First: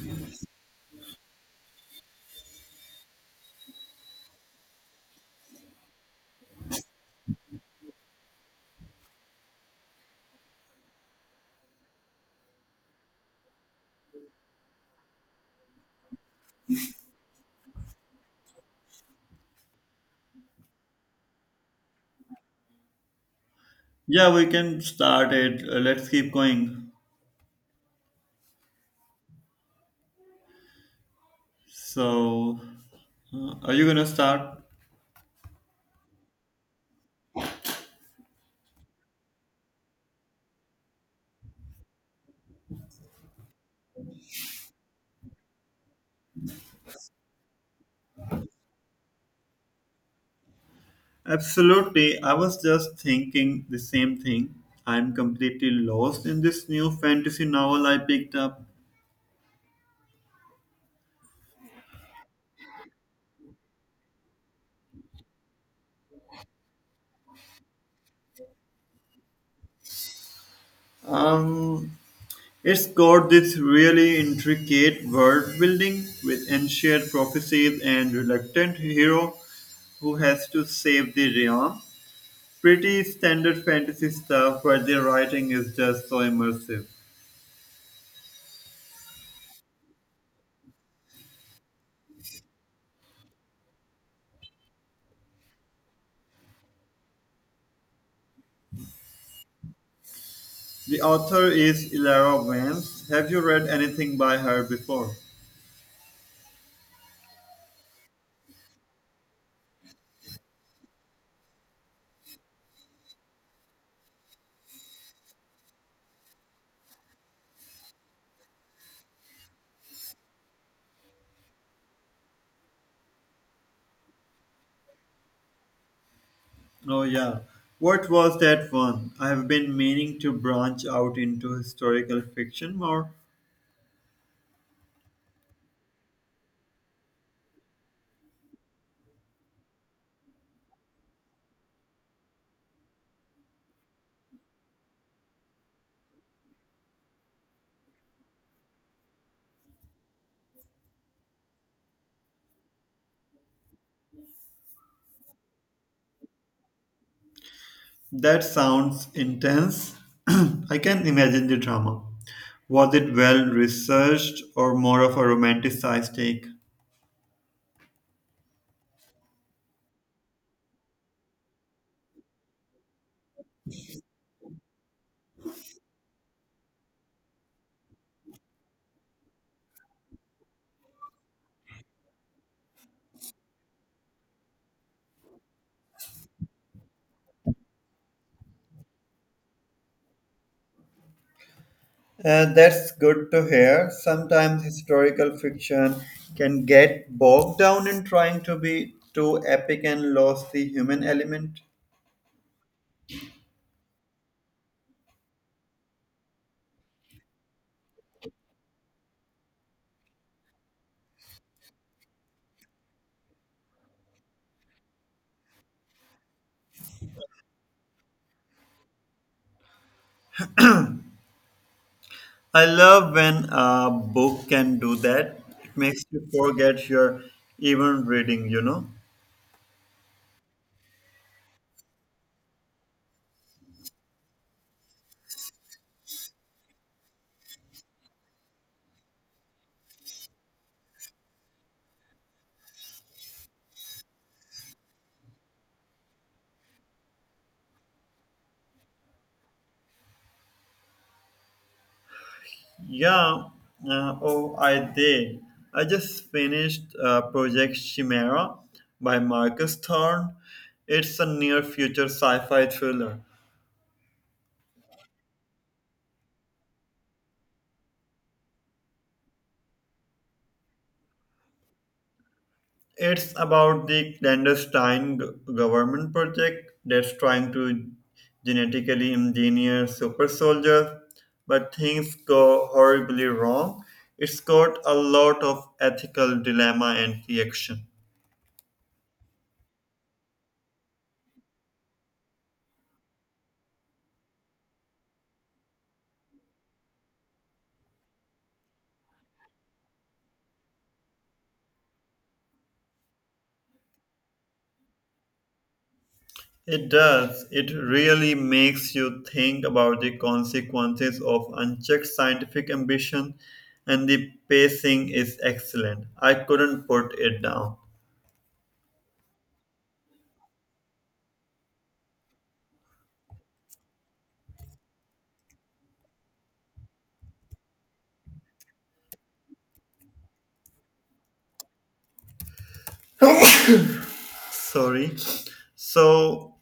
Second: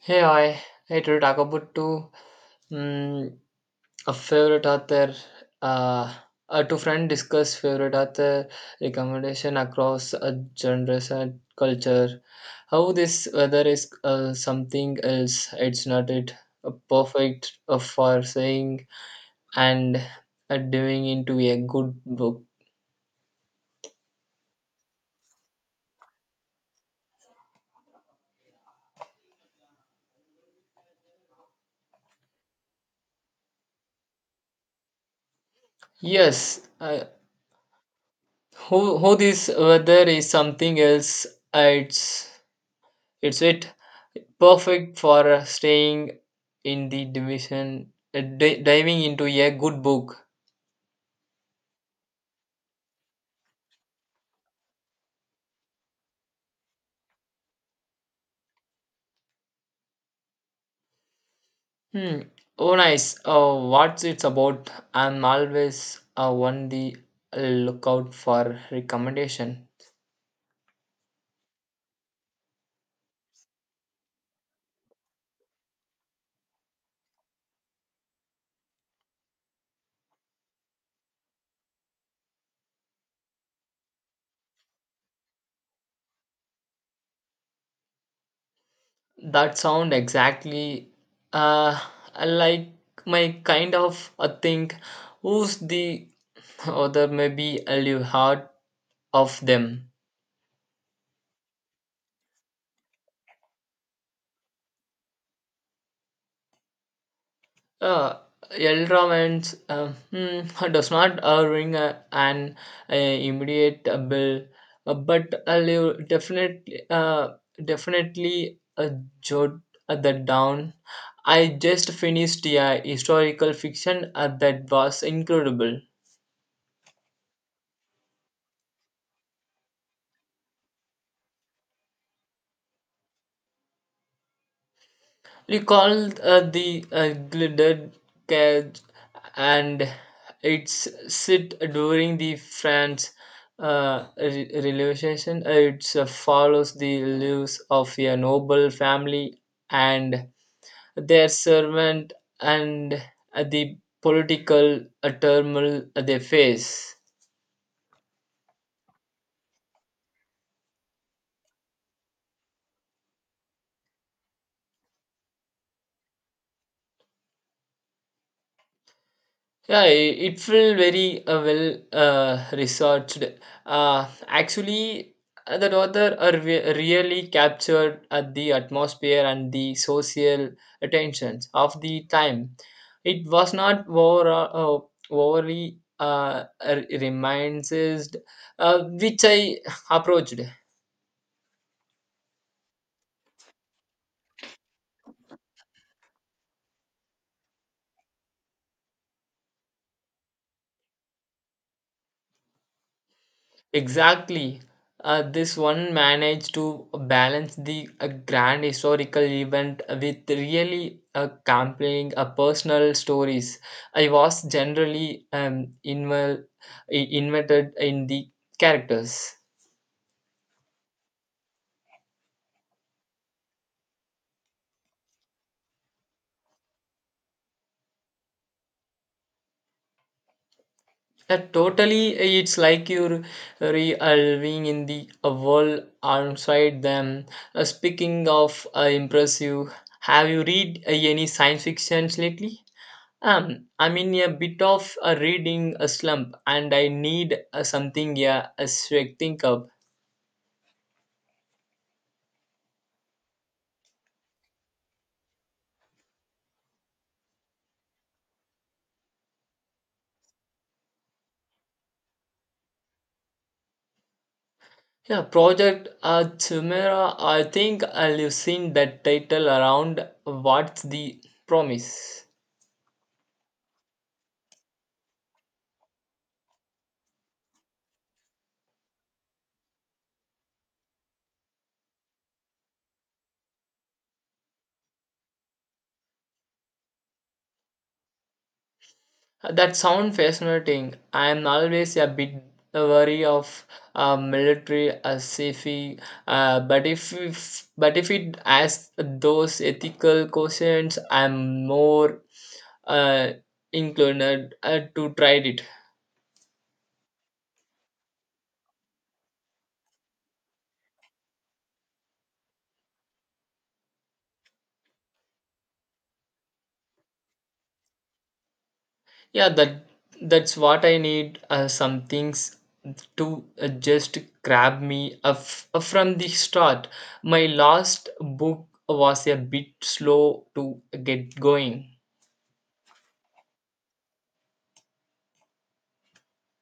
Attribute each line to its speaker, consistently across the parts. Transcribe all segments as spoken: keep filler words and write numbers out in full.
Speaker 1: Hey, I hey to talk about two um, a favorite author. Uh, uh, two friend discuss favorite author recommendation across uh, genres and culture. How this whether is uh, something else. It's not it uh, perfect uh, for saying and uh, doing into a good book.
Speaker 2: Yeah, we can start it. Uh, let's keep going. So, uh, are you gonna start?
Speaker 1: Yes, uh, who who this weather is something else. uh, It's it's it. perfect for uh, staying in the division, uh, di- diving into a good book.
Speaker 2: Absolutely. I was just thinking the same thing. I'm completely lost in this new fantasy novel I picked up.
Speaker 1: Hmm. Oh, nice. Uh, what's it's about? I'm always uh, on the lookout for recommendation.
Speaker 2: Um, it's got this really intricate world building with ancient prophecies and reluctant hero who has to save the realm. Pretty standard fantasy stuff, but the writing is just so immersive.
Speaker 1: That sound exactly uh, like my kind of a thing. Who's the other? Maybe a will heard of them.
Speaker 2: The author is Ilara Vance. Have you read anything by her before?
Speaker 1: Uh, Elra means uh, hmm, does not uh, ring a, an uh, immediate uh, bell, uh, but uh, you definitely uh, definitely a jot uh, that down. I just finished a historical fiction uh, that was incredible.
Speaker 2: Oh, yeah. What was that one? I have been meaning to branch out into historical fiction more.
Speaker 1: Recalled uh, the uh, glided cage and its sit during the France uh, re- revolution. It uh, follows the lives of a noble family and their servant and uh, the political uh, turmoil they face.
Speaker 2: That sounds intense. I can imagine the drama. Was it well researched or more of a romanticized take?
Speaker 1: Yeah, i- it felt very uh, well uh, researched. Uh, actually, uh, the author are re- really captured at the atmosphere and the social attentions of the time. It was not over, uh, overly uh, r- reminds, uh, which I approached.
Speaker 2: Uh, that's good to hear. Sometimes historical fiction can get bogged down in trying to be too epic and lose the human element.
Speaker 1: Exactly. Uh, this one managed to balance the uh, grand historical event with really uh, compelling uh, personal stories. I was generally um, invel- i- invented in the characters.
Speaker 2: I love when a book can do that. It makes you forget you're even reading, you know?
Speaker 1: Uh, totally, it's like you're re-living in the uh, world outside them. Uh, speaking of uh, impressive, have you read uh, any science fiction lately? Um, I'm in a bit of a reading a slump, and I need uh, something yeah, a swag think up.
Speaker 2: Yeah, uh, oh, I did. I just finished uh, Project Chimera by Marcus Thorne. It's a near future sci fi thriller.
Speaker 1: Yeah, Project uh, Chimera. I think I've seen that title around. What's the promise?
Speaker 2: It's about the clandestine g- government project that's trying to genetically engineer super soldiers, but things go horribly wrong. It's got a lot of ethical dilemma and reaction.
Speaker 1: That sound fascinating. I am always a bit wary of uh, military uh, safety, uh, but if, if but if it asks those ethical questions, I'm more uh, inclined uh, to try it.
Speaker 2: It does. It really makes you think about the consequences of unchecked scientific ambition, and the pacing is excellent. I couldn't put it down.
Speaker 1: Yeah, that that's what I need. Uh, some things to uh, just grab me af- from the start. My last book was a bit slow to get going.
Speaker 2: Sorry. So,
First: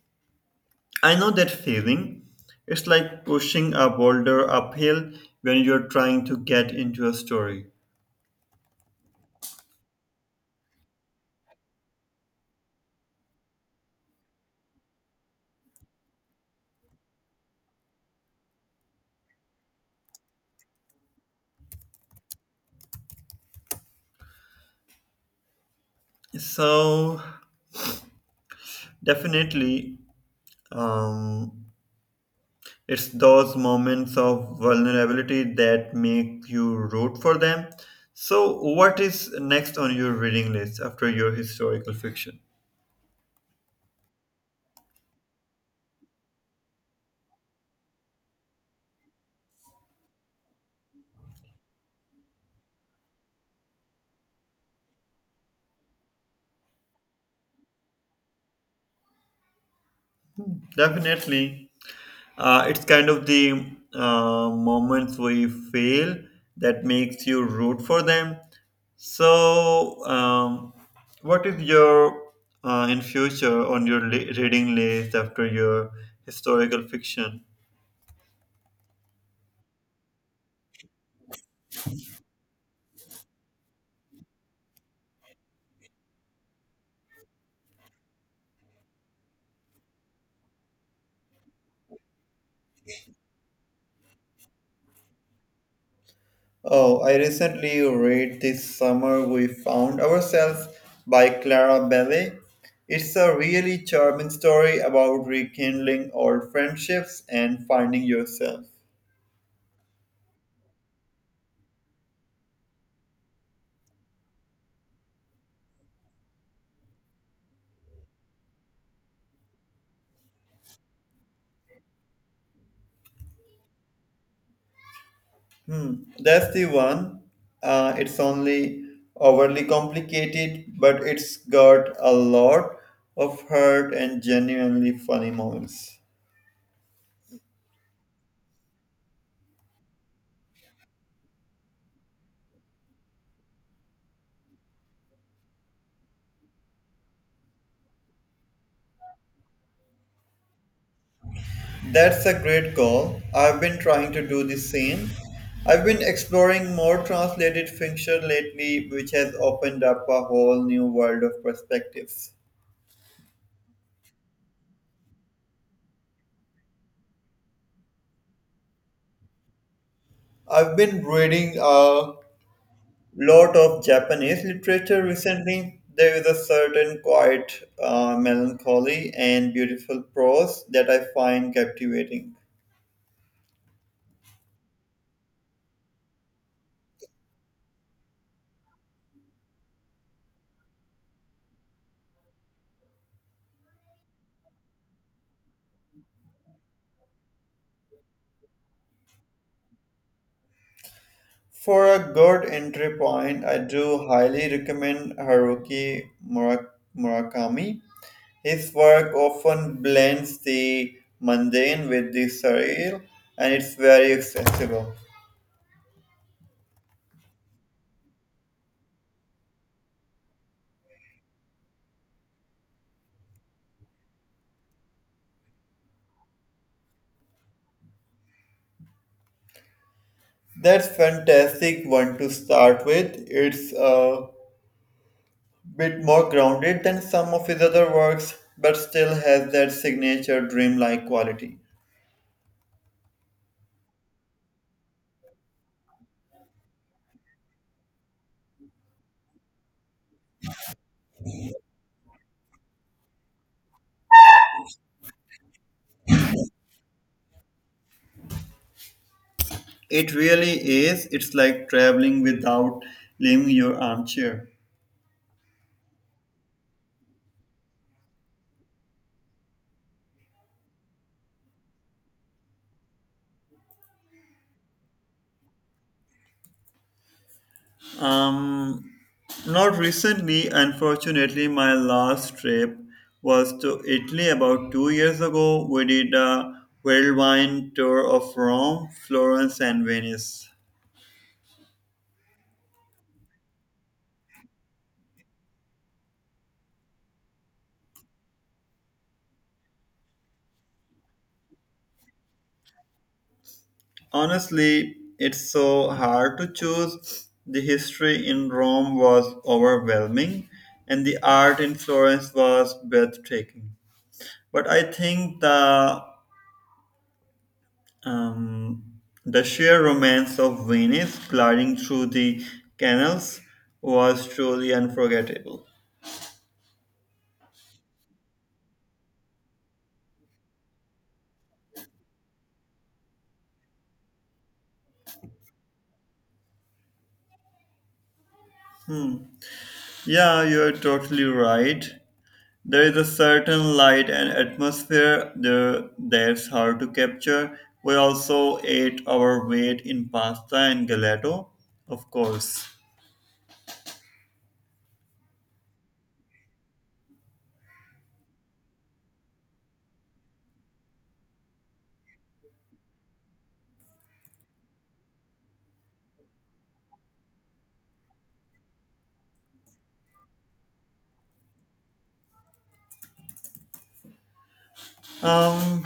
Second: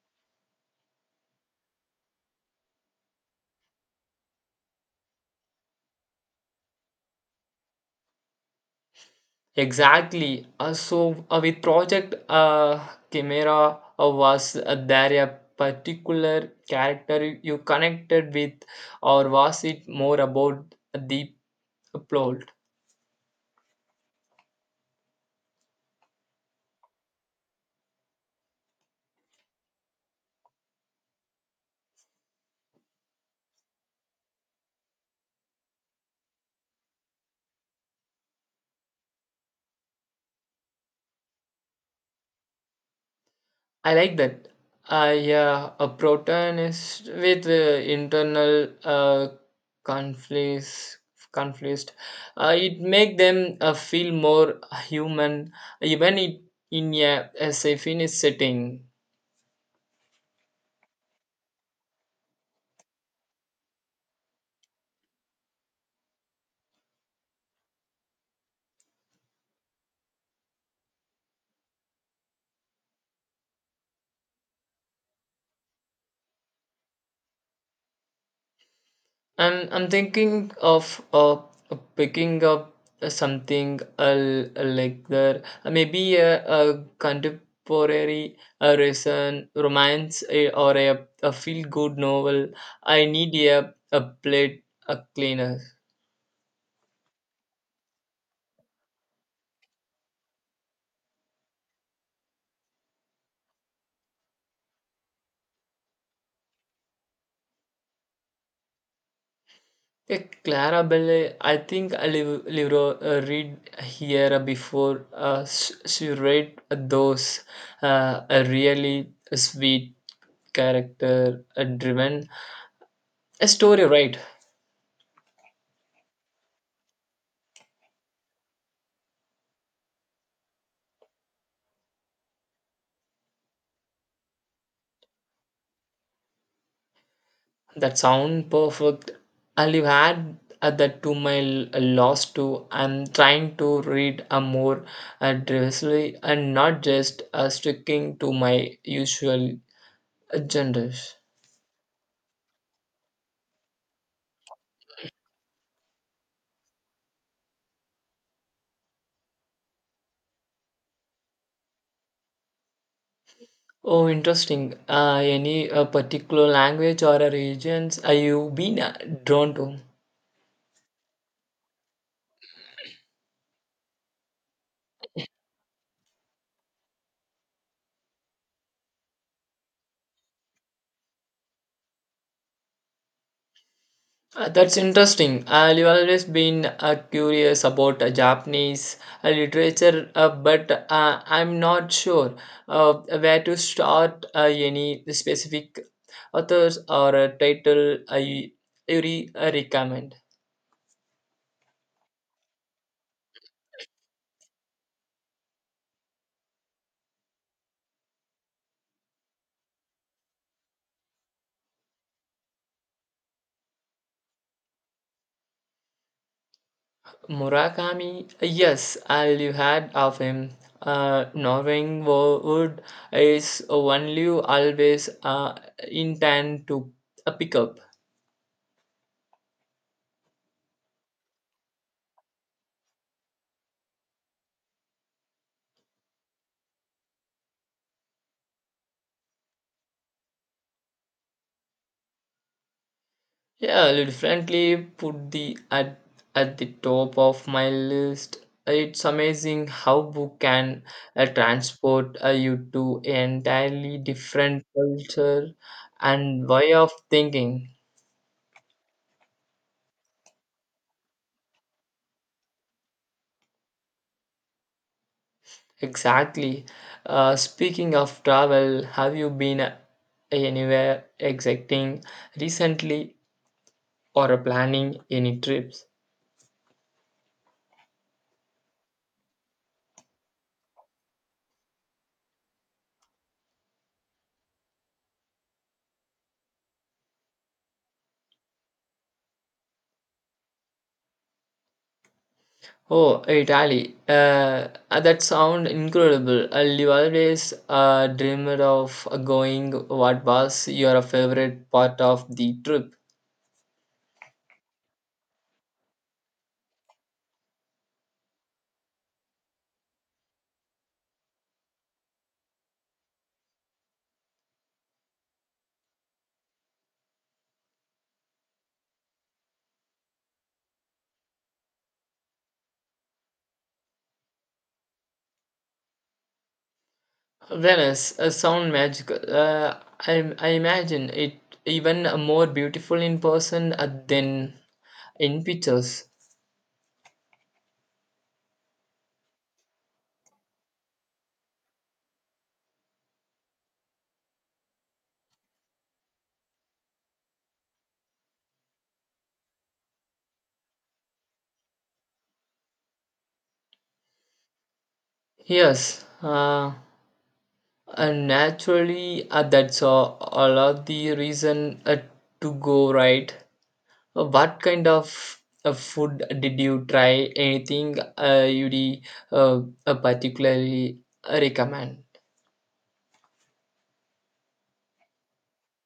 Speaker 2: I know that feeling. It's like pushing a boulder uphill when you're trying to get into a story.
Speaker 1: Exactly. Uh, so uh, with Project uh, Chimera uh, was uh, there a particular character you connected with, or was it more about the plot?
Speaker 2: So, definitely, um, it's those moments of vulnerability that make you root for them. So, what is next on your reading list after your historical fiction?
Speaker 1: I like that. Uh, yeah, a protagonist with uh, internal uh, conflicts. Conflicts. Uh, it make them uh, feel more human, even it, in a, a safe setting.
Speaker 2: Definitely. Uh, it's kind of the uh, moments we fail that makes you root for them. So, um, what is your uh, in future on your li- reading list after your historical fiction?
Speaker 1: I'm I'm thinking of uh, picking up something uh, like that. Uh, maybe a, a contemporary a recent romance uh, or a, a feel good novel. I need a a plate a cleaner.
Speaker 2: Oh, I recently read This Summer We Found Ourselves by Clara Belly. It's a really charming story about rekindling old friendships and finding yourself.
Speaker 1: A Clara Belle, I think I live, live uh, read here before uh, sh- she read those uh, a really sweet character uh, driven a story, right?
Speaker 2: Hmm, that's the one. Uh, it's only overly complicated, but it's got a lot of heart and genuinely funny moments.
Speaker 1: That sound perfect. I live had add uh, that to my l- uh, loss too. I'm trying to read a more uh, diversely and not just uh, sticking to my usual uh, genres.
Speaker 2: That's a great call. I've been trying to do the same. I've been exploring more translated fiction lately, which has opened up a whole new world of perspectives.
Speaker 1: Oh, interesting. Uh, any uh, particular language or uh, regions are you been uh, drawn to?
Speaker 2: I've been reading a lot of Japanese literature recently. There is a certain quiet uh, melancholy and beautiful prose that I find captivating.
Speaker 1: Uh, that's interesting. I've always been uh, curious about uh, Japanese uh, literature, uh, but uh, I'm not sure uh, where to start uh, any specific authors or a title uh, you, you re- uh, recommend.
Speaker 2: For a good entry point, I do highly recommend Haruki Murak- Murakami. His work often blends the mundane with the surreal, and it's very accessible.
Speaker 1: Murakami, uh, yes, I've heard of him. Uh, Norwing Wo- Wood is one you always uh, intend to uh, pick up.
Speaker 2: That's fantastic one to start with. It's uh, Bit more grounded than some of his other works, but still has that signature dreamlike quality.
Speaker 1: Yeah, I'll definitely put the at at the top of my list. It's amazing how book can uh, transport uh, you to an entirely different culture and way of thinking.
Speaker 2: It really is. It's like traveling without leaving your armchair.
Speaker 1: Exactly. Uh, speaking of travel, have you been uh, anywhere exciting recently or are planning any trips?
Speaker 2: Um, Not recently, unfortunately, my last trip was to Italy about two years ago. We did a whirlwind tour of Rome, Florence, and Venice.
Speaker 1: Oh, Italy. Uh, uh, that sound incredible. Uh, you always uh, dreamed of going. What was your favorite part of the trip?
Speaker 2: Honestly, it's so hard to choose. The history in Rome was overwhelming, and the art in Florence was breathtaking. But I think the um, the sheer romance of Venice gliding through the canals was truly unforgettable.
Speaker 1: Venice uh, sound magical. Uh, I, I imagine it even more beautiful in person uh, than in pictures.
Speaker 2: Yeah, you're totally right. There is a certain light and atmosphere there that's hard to capture. We also ate our weight in pasta and gelato, of course.
Speaker 1: Yes, uh, and naturally, uh, that's a a lot the reason uh, to go right. Uh, what kind of uh, food did you try? Anything uh, you'd uh, uh, particularly uh, recommend?
Speaker 2: Um,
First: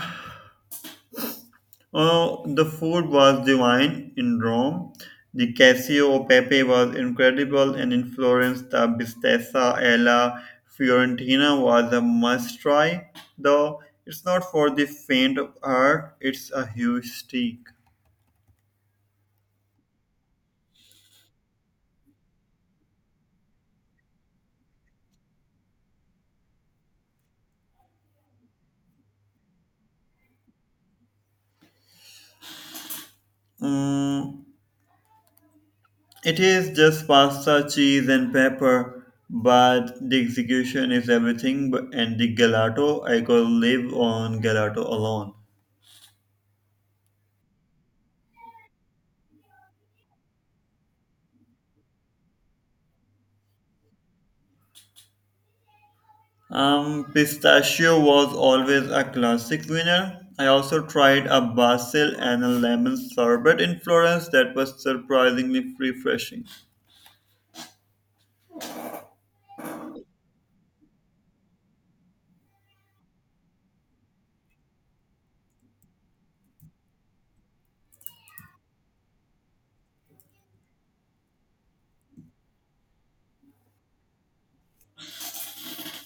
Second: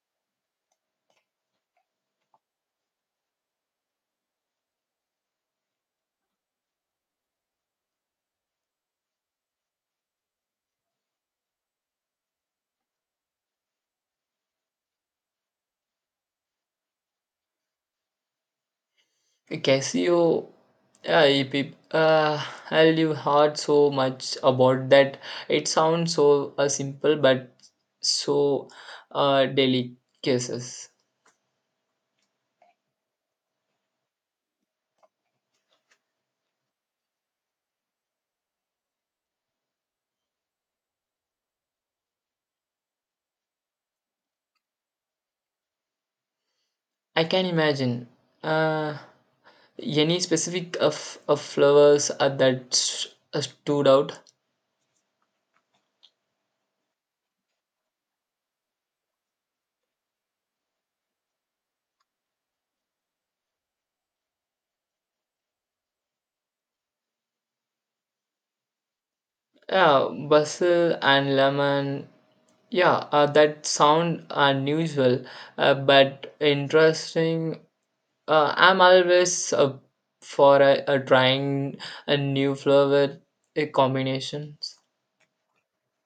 Speaker 2: oh, the food was divine in Rome. The Cassio Pepe was incredible, and in Florence, the Bistessa alla Fiorentina was a must try. Though it's not for the faint of heart, it's a huge steak.
Speaker 1: Casio, uh, if it- uh, I'll you heard so much about that. It sounds so uh, simple, but so uh, delicacies.
Speaker 2: Mm, it is just pasta, cheese, and pepper, but the execution is everything. b- And the gelato, I could live on gelato alone.
Speaker 1: I can imagine. Uh, any specific of, of flowers uh, that s- uh, stood out?
Speaker 2: Um, pistachio was always a classic winner. I also tried a basil and a lemon sorbet in Florence that was surprisingly refreshing.
Speaker 1: Yeah, basil and lemon yeah, uh, that sound uh, unusual, uh, but interesting. Uh, I'm always uh, for a, a trying a new flavor uh, combinations.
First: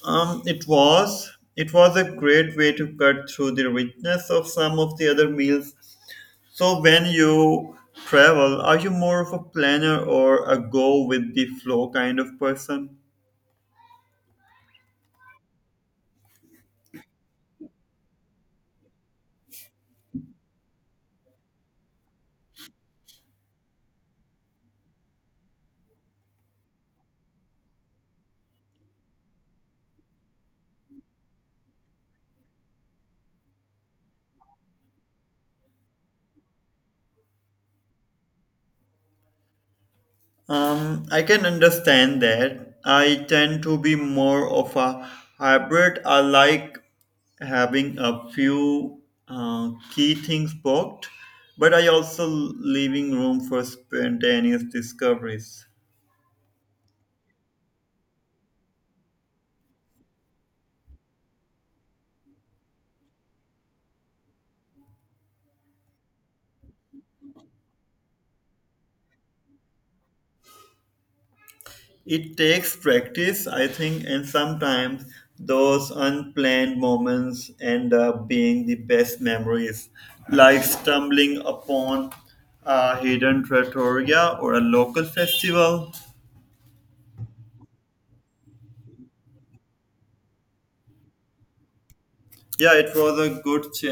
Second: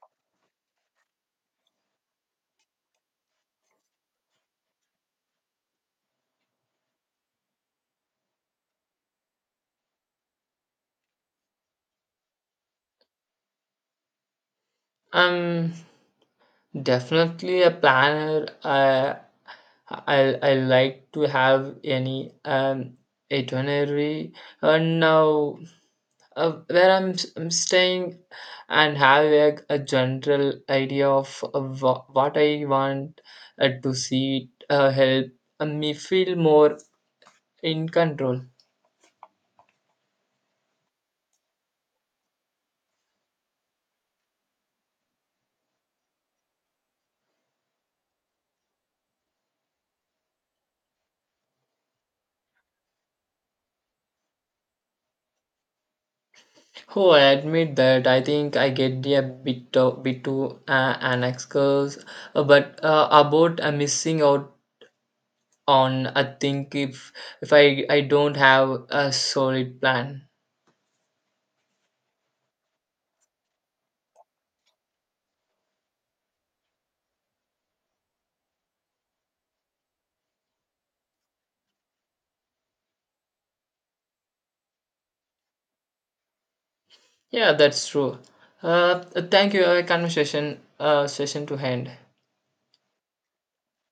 Speaker 2: Um, it was it was a great way to cut through the richness of some of the other meals. So when you travel, are you more of a planner or a go with the flow kind of person?
Speaker 1: I'm definitely a planner. Uh, I I like to have any um itinerary. And now uh, where I'm, s- I'm staying and have a, a general idea of uh, wha- what I want uh, to see uh, help me feel more in control.
Speaker 2: Um, I can understand that. I tend to be more of a hybrid. I like having a few uh, key things booked, but I also leaving room for spontaneous discoveries.
Speaker 1: Oh, I admit that I think I get a bit of, bit too uh, an excuse, uh, but uh, about uh, missing out on I think if if I I don't have a solid plan.
Speaker 2: It takes practice, I think, and sometimes those unplanned moments end up being the best memories, like stumbling upon a hidden trattoria or a local festival.
Speaker 1: Yeah, that's true. Uh, thank you. A conversation uh, session to end.
Speaker 2: Yeah, it was a good chat.